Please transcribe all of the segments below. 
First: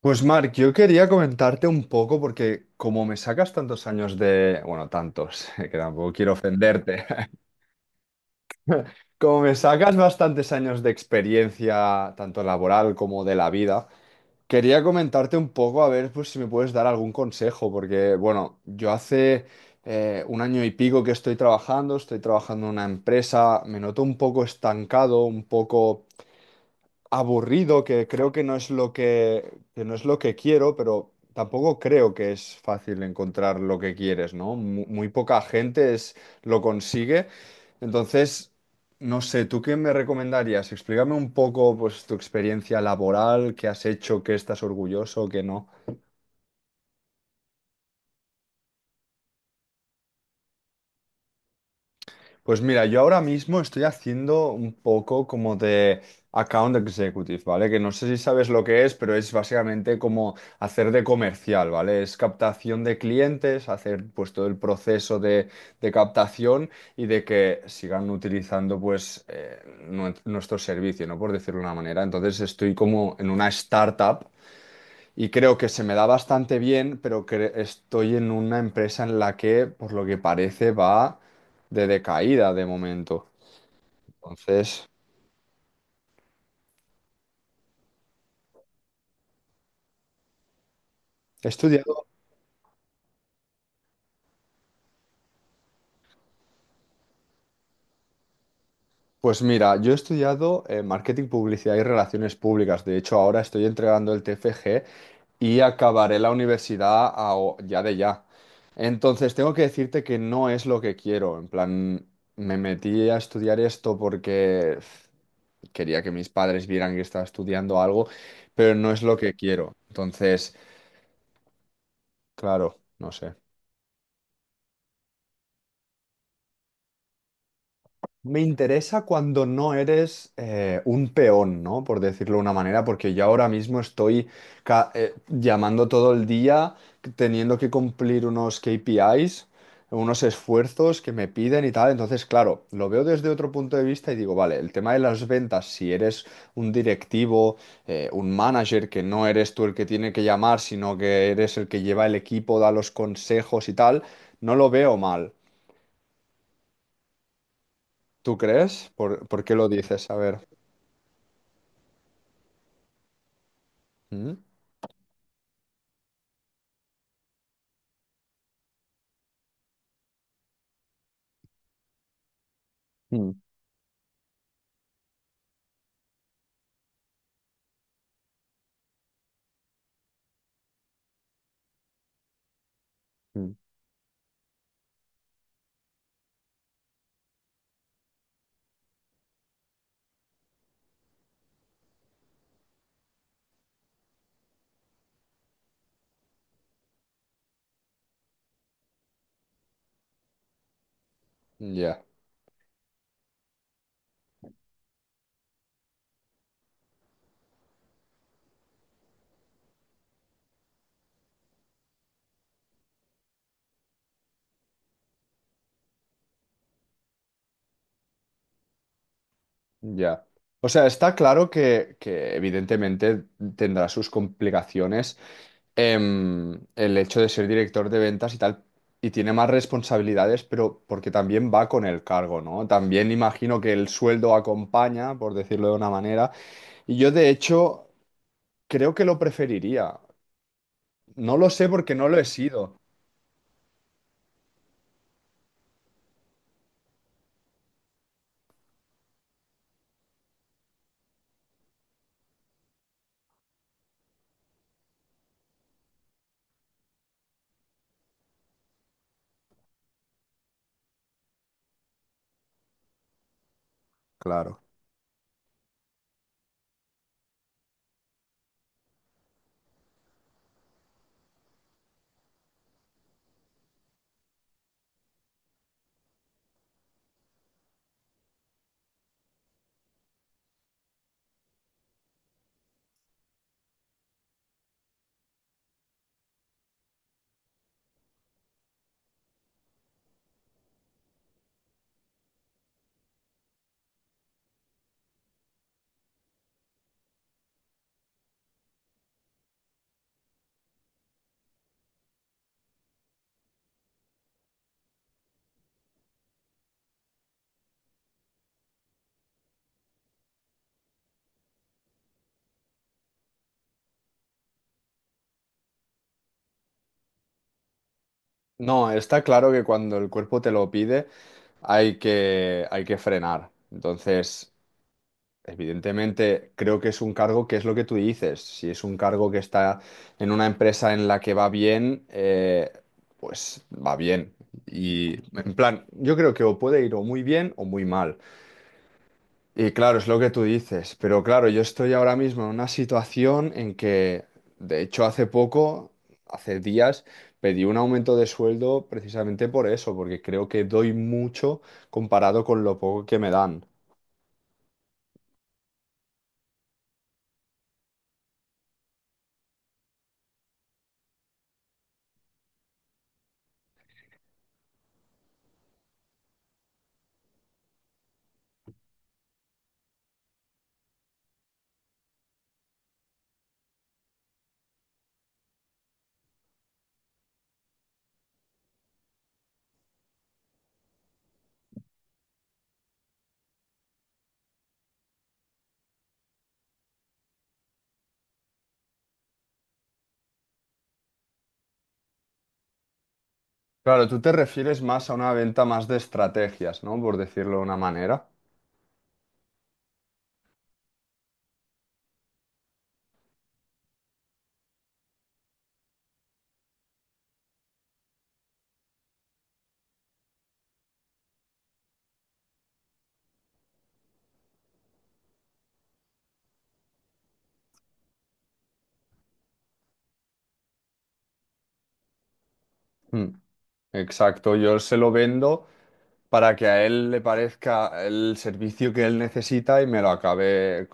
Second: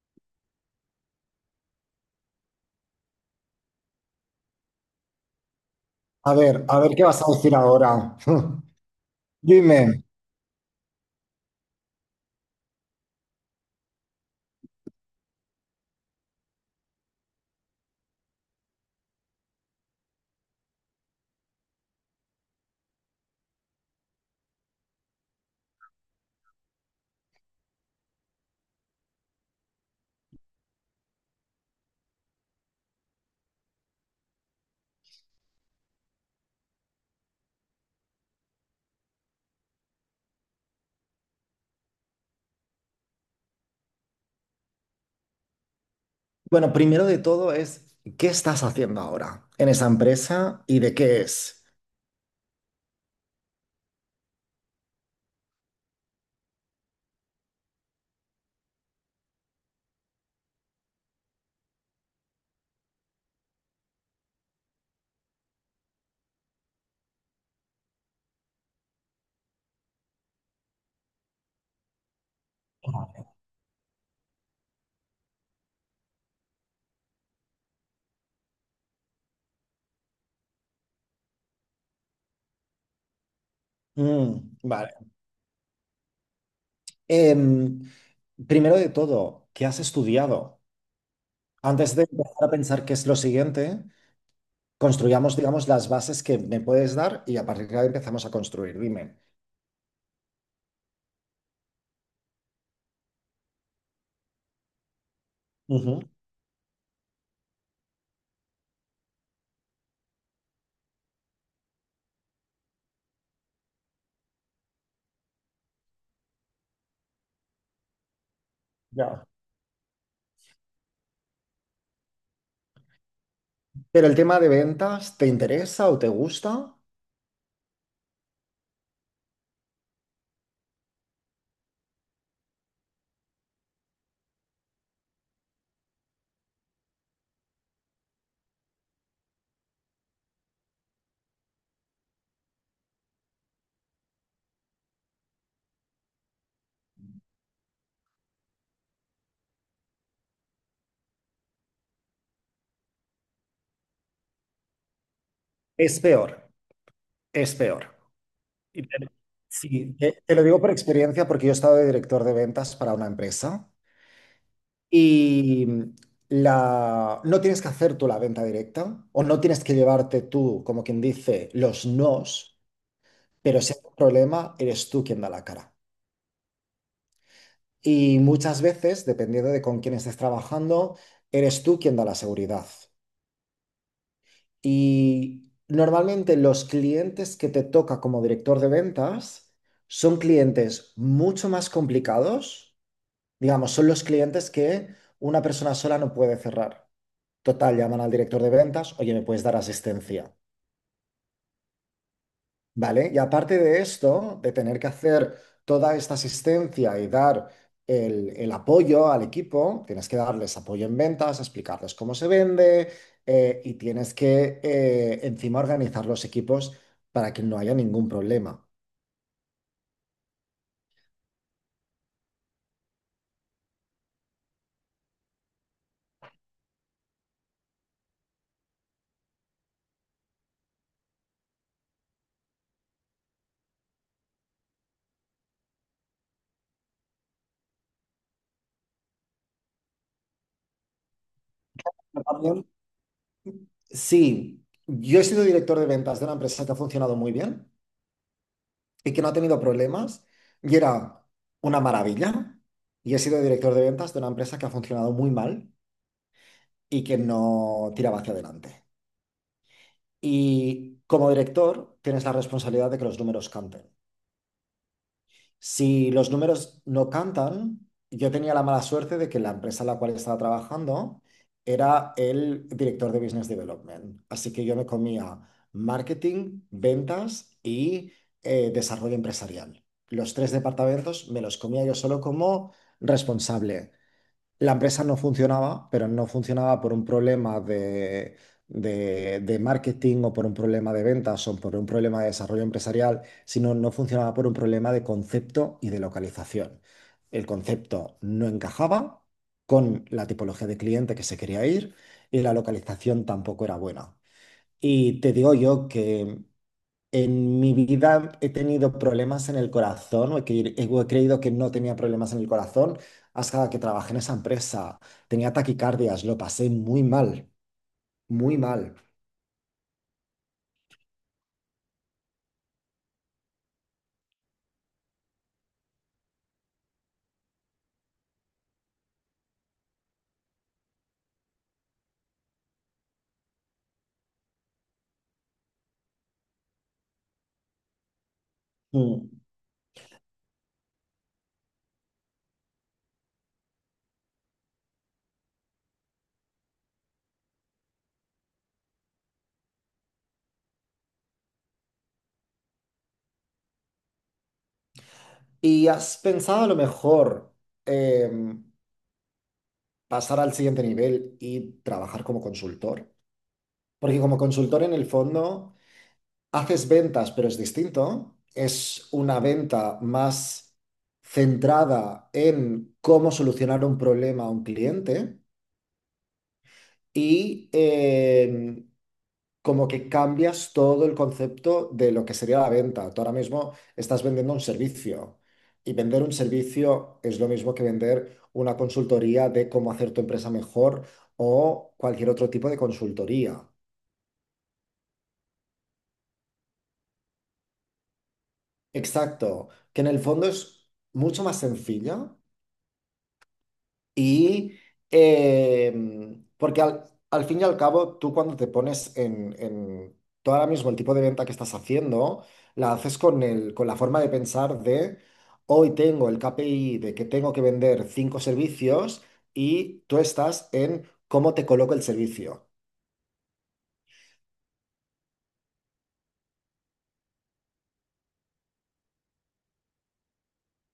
Pues Marc, yo quería comentarte un poco porque como me sacas tantos años de, bueno, tantos, que tampoco quiero A ver qué ofenderte, vas a decir ahora. como me sacas Dime. bastantes años de experiencia, tanto laboral como de la vida, quería comentarte un poco a ver pues, si me puedes dar algún consejo, porque bueno, yo hace un año y pico que estoy trabajando en una empresa, me noto un poco estancado, un poco aburrido, que creo que no es lo que no es lo que quiero, pero tampoco creo que es fácil encontrar lo que quieres, ¿no? Muy, poca gente es, lo consigue. Entonces, no sé, ¿tú qué me recomendarías? Explícame un poco, pues, tu experiencia laboral, qué has hecho, qué estás orgulloso, qué no. Bueno, primero de todo es, ¿qué estás haciendo ahora en esa empresa y de qué es? Pues mira, yo ahora mismo estoy haciendo un poco como de account executive, ¿vale? Que no sé si sabes lo que es, pero es básicamente como hacer de comercial, ¿vale? Es captación de clientes, hacer pues todo el proceso de captación y de que sigan utilizando pues nuestro servicio, ¿no? Por decirlo de una manera. Entonces estoy como en una startup. Y creo que se me da bastante bien, pero que estoy en una empresa en la que, por lo que parece, va de decaída de momento. Mm, Entonces, vale. Em, Primero de todo, ¿qué has estudiado? he Antes de estudiado. empezar a pensar qué es lo siguiente, construyamos, digamos, las bases que me puedes dar y a partir de ahí empezamos a construir. Dime. Pues mira, yo he estudiado marketing, publicidad y relaciones públicas. De hecho, ahora estoy entregando el TFG y Ujú. acabaré la universidad ya de ya. Entonces, tengo que decirte que no es lo que quiero. En plan, me metí a estudiar esto porque pf, quería que mis padres vieran que estaba estudiando algo, pero no es lo Ya. que quiero. Entonces, claro, no sé. Pero el tema de ventas, ¿te interesa o te gusta? Me interesa cuando no eres un peón, ¿no? Por decirlo de una manera, porque yo ahora mismo estoy llamando todo el día, teniendo que cumplir unos KPIs, unos esfuerzos que me piden y tal. Entonces, claro, lo veo desde otro punto de vista y digo, vale, el tema de las ventas, si eres un directivo, un manager, que no eres tú el que tiene que llamar, sino que eres el que lleva el equipo, da los consejos y tal, no lo veo mal. Es peor, es peor. ¿Tú Y crees? te- ¿Por qué lo sí, dices? A te ver. lo digo por experiencia porque yo he estado de director de ventas para una empresa Mm, y no tienes que hacer tú la venta directa o no tienes que llevarte tú, como quien dice, los nos, mm, pero si hay un problema, eres tú quien da la cara. Y muchas veces, dependiendo de con quién estés trabajando, eres tú quien da la seguridad. mm. Y normalmente los clientes que te toca como director de ventas son clientes mucho más complicados. Digamos, son los clientes que una persona sola no puede cerrar. Total, llaman al director de ventas, oye, ¿me puedes dar asistencia? Ya, ¿Vale? Y aparte de esto, de tener que hacer toda esta asistencia y dar el apoyo al equipo, tienes que darles apoyo en ventas, explicarles cómo se vende, y tienes que, encima, organizar los equipos para que no haya ningún problema. ya. O sea, está claro que evidentemente tendrá sus complicaciones, el hecho de ser director de ventas y tal, y tiene más responsabilidades, pero porque también va con el cargo, ¿no? También imagino que el sueldo acompaña, por decirlo de una manera, y yo de hecho creo que lo preferiría. No lo sé porque no lo he También, sido. sí, yo he sido director de ventas de una empresa que ha funcionado muy bien y que no ha tenido problemas, y era una maravilla. Y he sido director de ventas de una empresa que ha funcionado muy mal y que no tiraba hacia adelante. Y como director tienes la responsabilidad de que los números canten. Claro. Si los números no cantan, yo tenía la mala suerte de que la empresa en la cual estaba trabajando era el director de Business Development. Así que yo me comía marketing, ventas y, desarrollo empresarial. Los tres departamentos me los comía yo solo como responsable. La empresa no funcionaba, pero no funcionaba por un problema de marketing, o por un problema de ventas, o por un problema de desarrollo empresarial, sino no funcionaba por un problema de concepto y de localización. El concepto no encajaba con la tipología de cliente que se quería ir, y la localización tampoco era buena. Y te digo yo que en mi vida he tenido problemas en el corazón, o he creído que no tenía problemas en el corazón, hasta que trabajé en esa empresa. Tenía taquicardias, lo pasé muy mal, muy No, mal. está claro que cuando el cuerpo te lo pide hay que frenar. Entonces, evidentemente, creo que es un cargo que es lo que tú dices. Si es un cargo que está en una empresa en la que va bien, pues va bien. Y en plan, yo creo que o puede ir o muy bien o muy mal. Mm. Y claro, es lo que tú dices, pero claro, yo estoy ahora mismo en una situación en que, de hecho, hace poco, hace días, pedí un aumento de sueldo precisamente por eso, porque creo que doy mucho comparado con lo poco que me dan. ¿Y has pensado, a lo mejor, em, pasar al siguiente nivel y trabajar como consultor? Porque como consultor, en el fondo, haces ventas, pero es distinto. Es una venta más centrada en cómo solucionar un problema a un cliente y, como que cambias todo el concepto de lo que sería la venta. Tú ahora mismo estás vendiendo un servicio, y vender un servicio es lo mismo que vender una consultoría de cómo hacer tu empresa mejor, o cualquier otro tipo de consultoría. Claro, tú te refieres más a una venta más de estrategias, ¿no? Por decirlo de una manera. Exacto, que en el fondo es mucho más sencilla. Y, porque al fin y al cabo, tú cuando te pones tú ahora mismo, el tipo de venta que estás haciendo la haces con el, con la forma de pensar de: hoy tengo el KPI de que tengo que vender cinco servicios, y tú estás en cómo te coloco el servicio. Mm. Exacto, yo se lo vendo para que a él le parezca el servicio que él necesita y me lo acabe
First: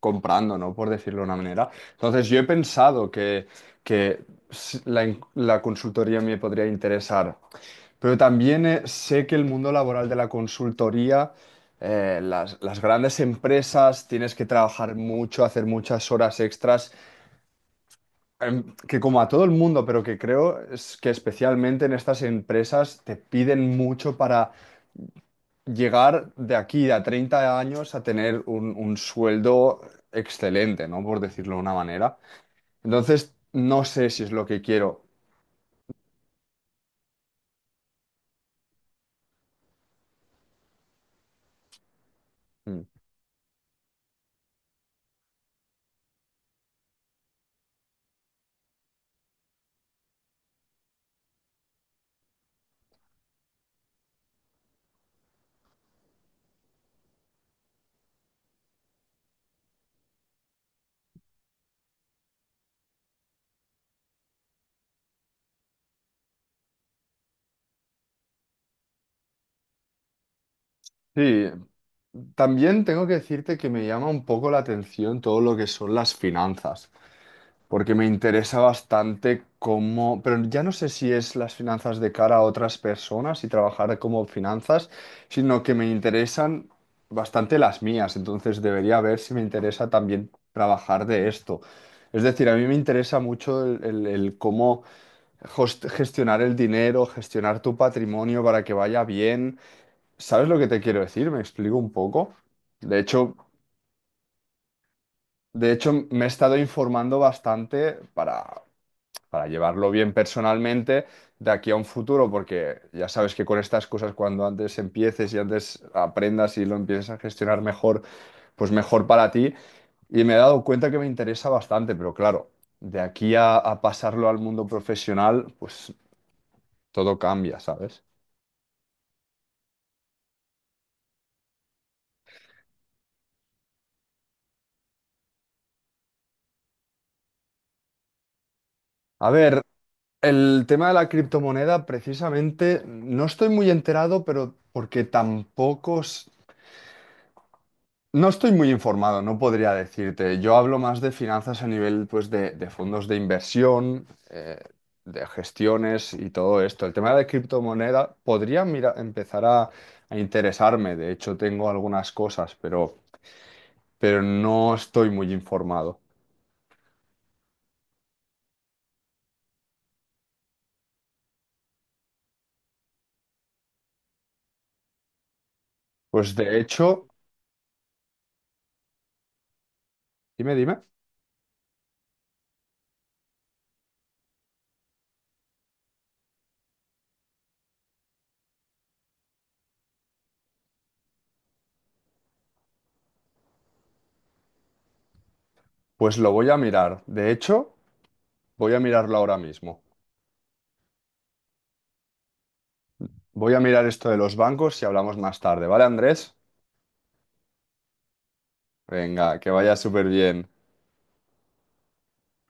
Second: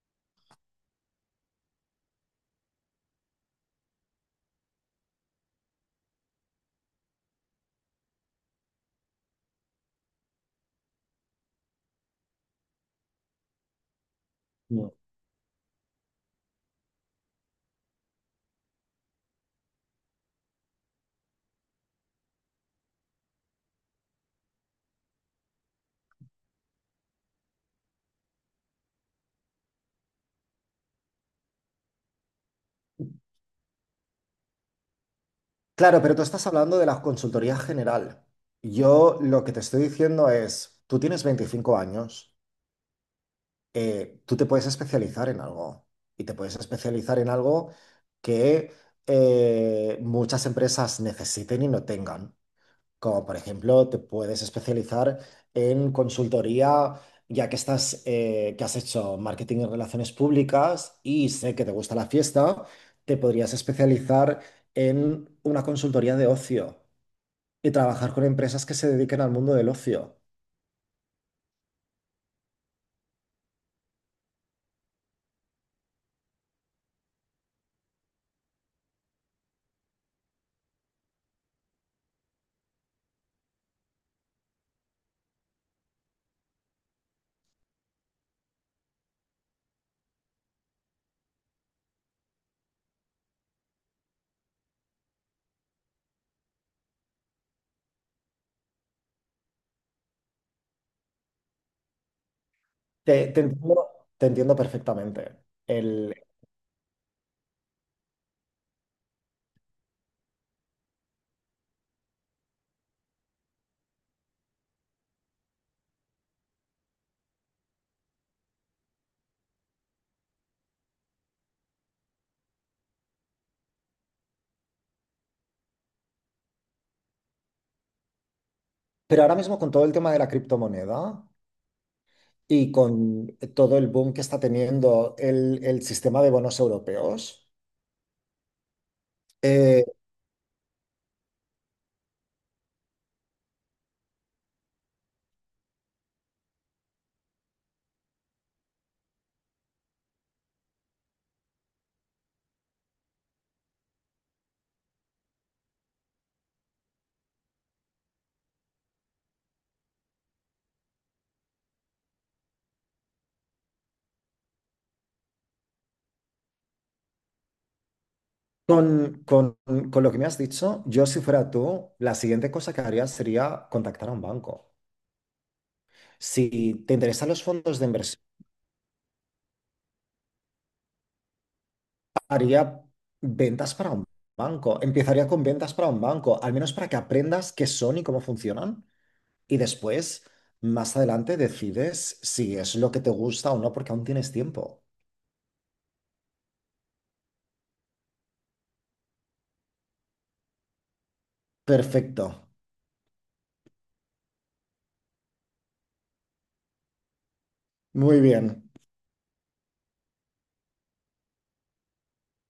comprando, ¿no? Por decirlo de una manera. Entonces, yo he pensado que, que la consultoría me podría interesar, pero también sé que el mundo laboral de la consultoría, las grandes empresas, tienes que trabajar No. mucho, hacer muchas horas extras, que como a todo el mundo, pero que creo es que especialmente en estas empresas te piden mucho para llegar de aquí a 30 años a tener un sueldo excelente, ¿no? Por decirlo de una manera. Entonces, no sé si es lo que quiero. Claro, pero tú estás hablando de la consultoría general. Yo lo que te estoy diciendo es, tú tienes 25 años. Mm. Tú te puedes especializar en algo, y te puedes especializar en algo que, muchas empresas necesiten y no tengan. Como por ejemplo, te puedes especializar en consultoría, ya que que has hecho marketing en relaciones públicas y sé que te gusta la fiesta, te podrías especializar en una consultoría de ocio y trabajar con empresas que se dediquen al mundo del ocio. Sí, también tengo que decirte que me llama un poco la atención todo lo que son las finanzas, porque me interesa bastante cómo, pero ya no sé si es las finanzas de cara a otras personas y trabajar como finanzas, sino que me interesan bastante las mías, entonces debería ver si me interesa también trabajar de esto. Es decir, a mí me interesa mucho el cómo gestionar el dinero, gestionar tu patrimonio para que vaya bien. ¿Sabes lo que te quiero decir? Me explico un poco. De Te, hecho, te entiendo perfectamente. de hecho me he estado informando bastante para llevarlo bien personalmente de aquí a un futuro, porque ya sabes que con estas cosas, cuando antes empieces y antes aprendas y lo empieces a gestionar mejor, pues mejor para ti. Y me he dado cuenta que me interesa bastante, pero claro, de aquí a pasarlo al mundo profesional, pues todo cambia, ¿sabes? Pero ahora mismo, con todo el tema de la criptomoneda y con todo el boom que está teniendo el sistema de bonos europeos, A ver, eh, el tema de la criptomoneda, precisamente, no estoy muy enterado, pero porque tampoco... no estoy muy informado, no podría decirte. Yo hablo más de finanzas a nivel, pues, de fondos de inversión, eh, de gestiones y todo esto. El tema de criptomoneda podría mira, empezar a interesarme. De hecho, tengo algunas cosas, pero no estoy muy informado. con, con- con lo que me has dicho, yo, si fuera tú, la siguiente cosa que haría sería contactar a un banco. Pues de Si te hecho, interesan los fondos de inversión, dime, dime. haría ventas para un banco. Empezaría con ventas para un banco, al menos para que aprendas qué son y cómo funcionan. Y después, más adelante, decides si es lo que te gusta o no, porque aún tienes tiempo. Pues lo voy a mirar. De hecho, voy a mirarlo ahora mismo. Perfecto. Voy a mirar esto de los bancos y hablamos más tarde, ¿vale, Andrés? Muy bien. Venga, que vaya súper bien.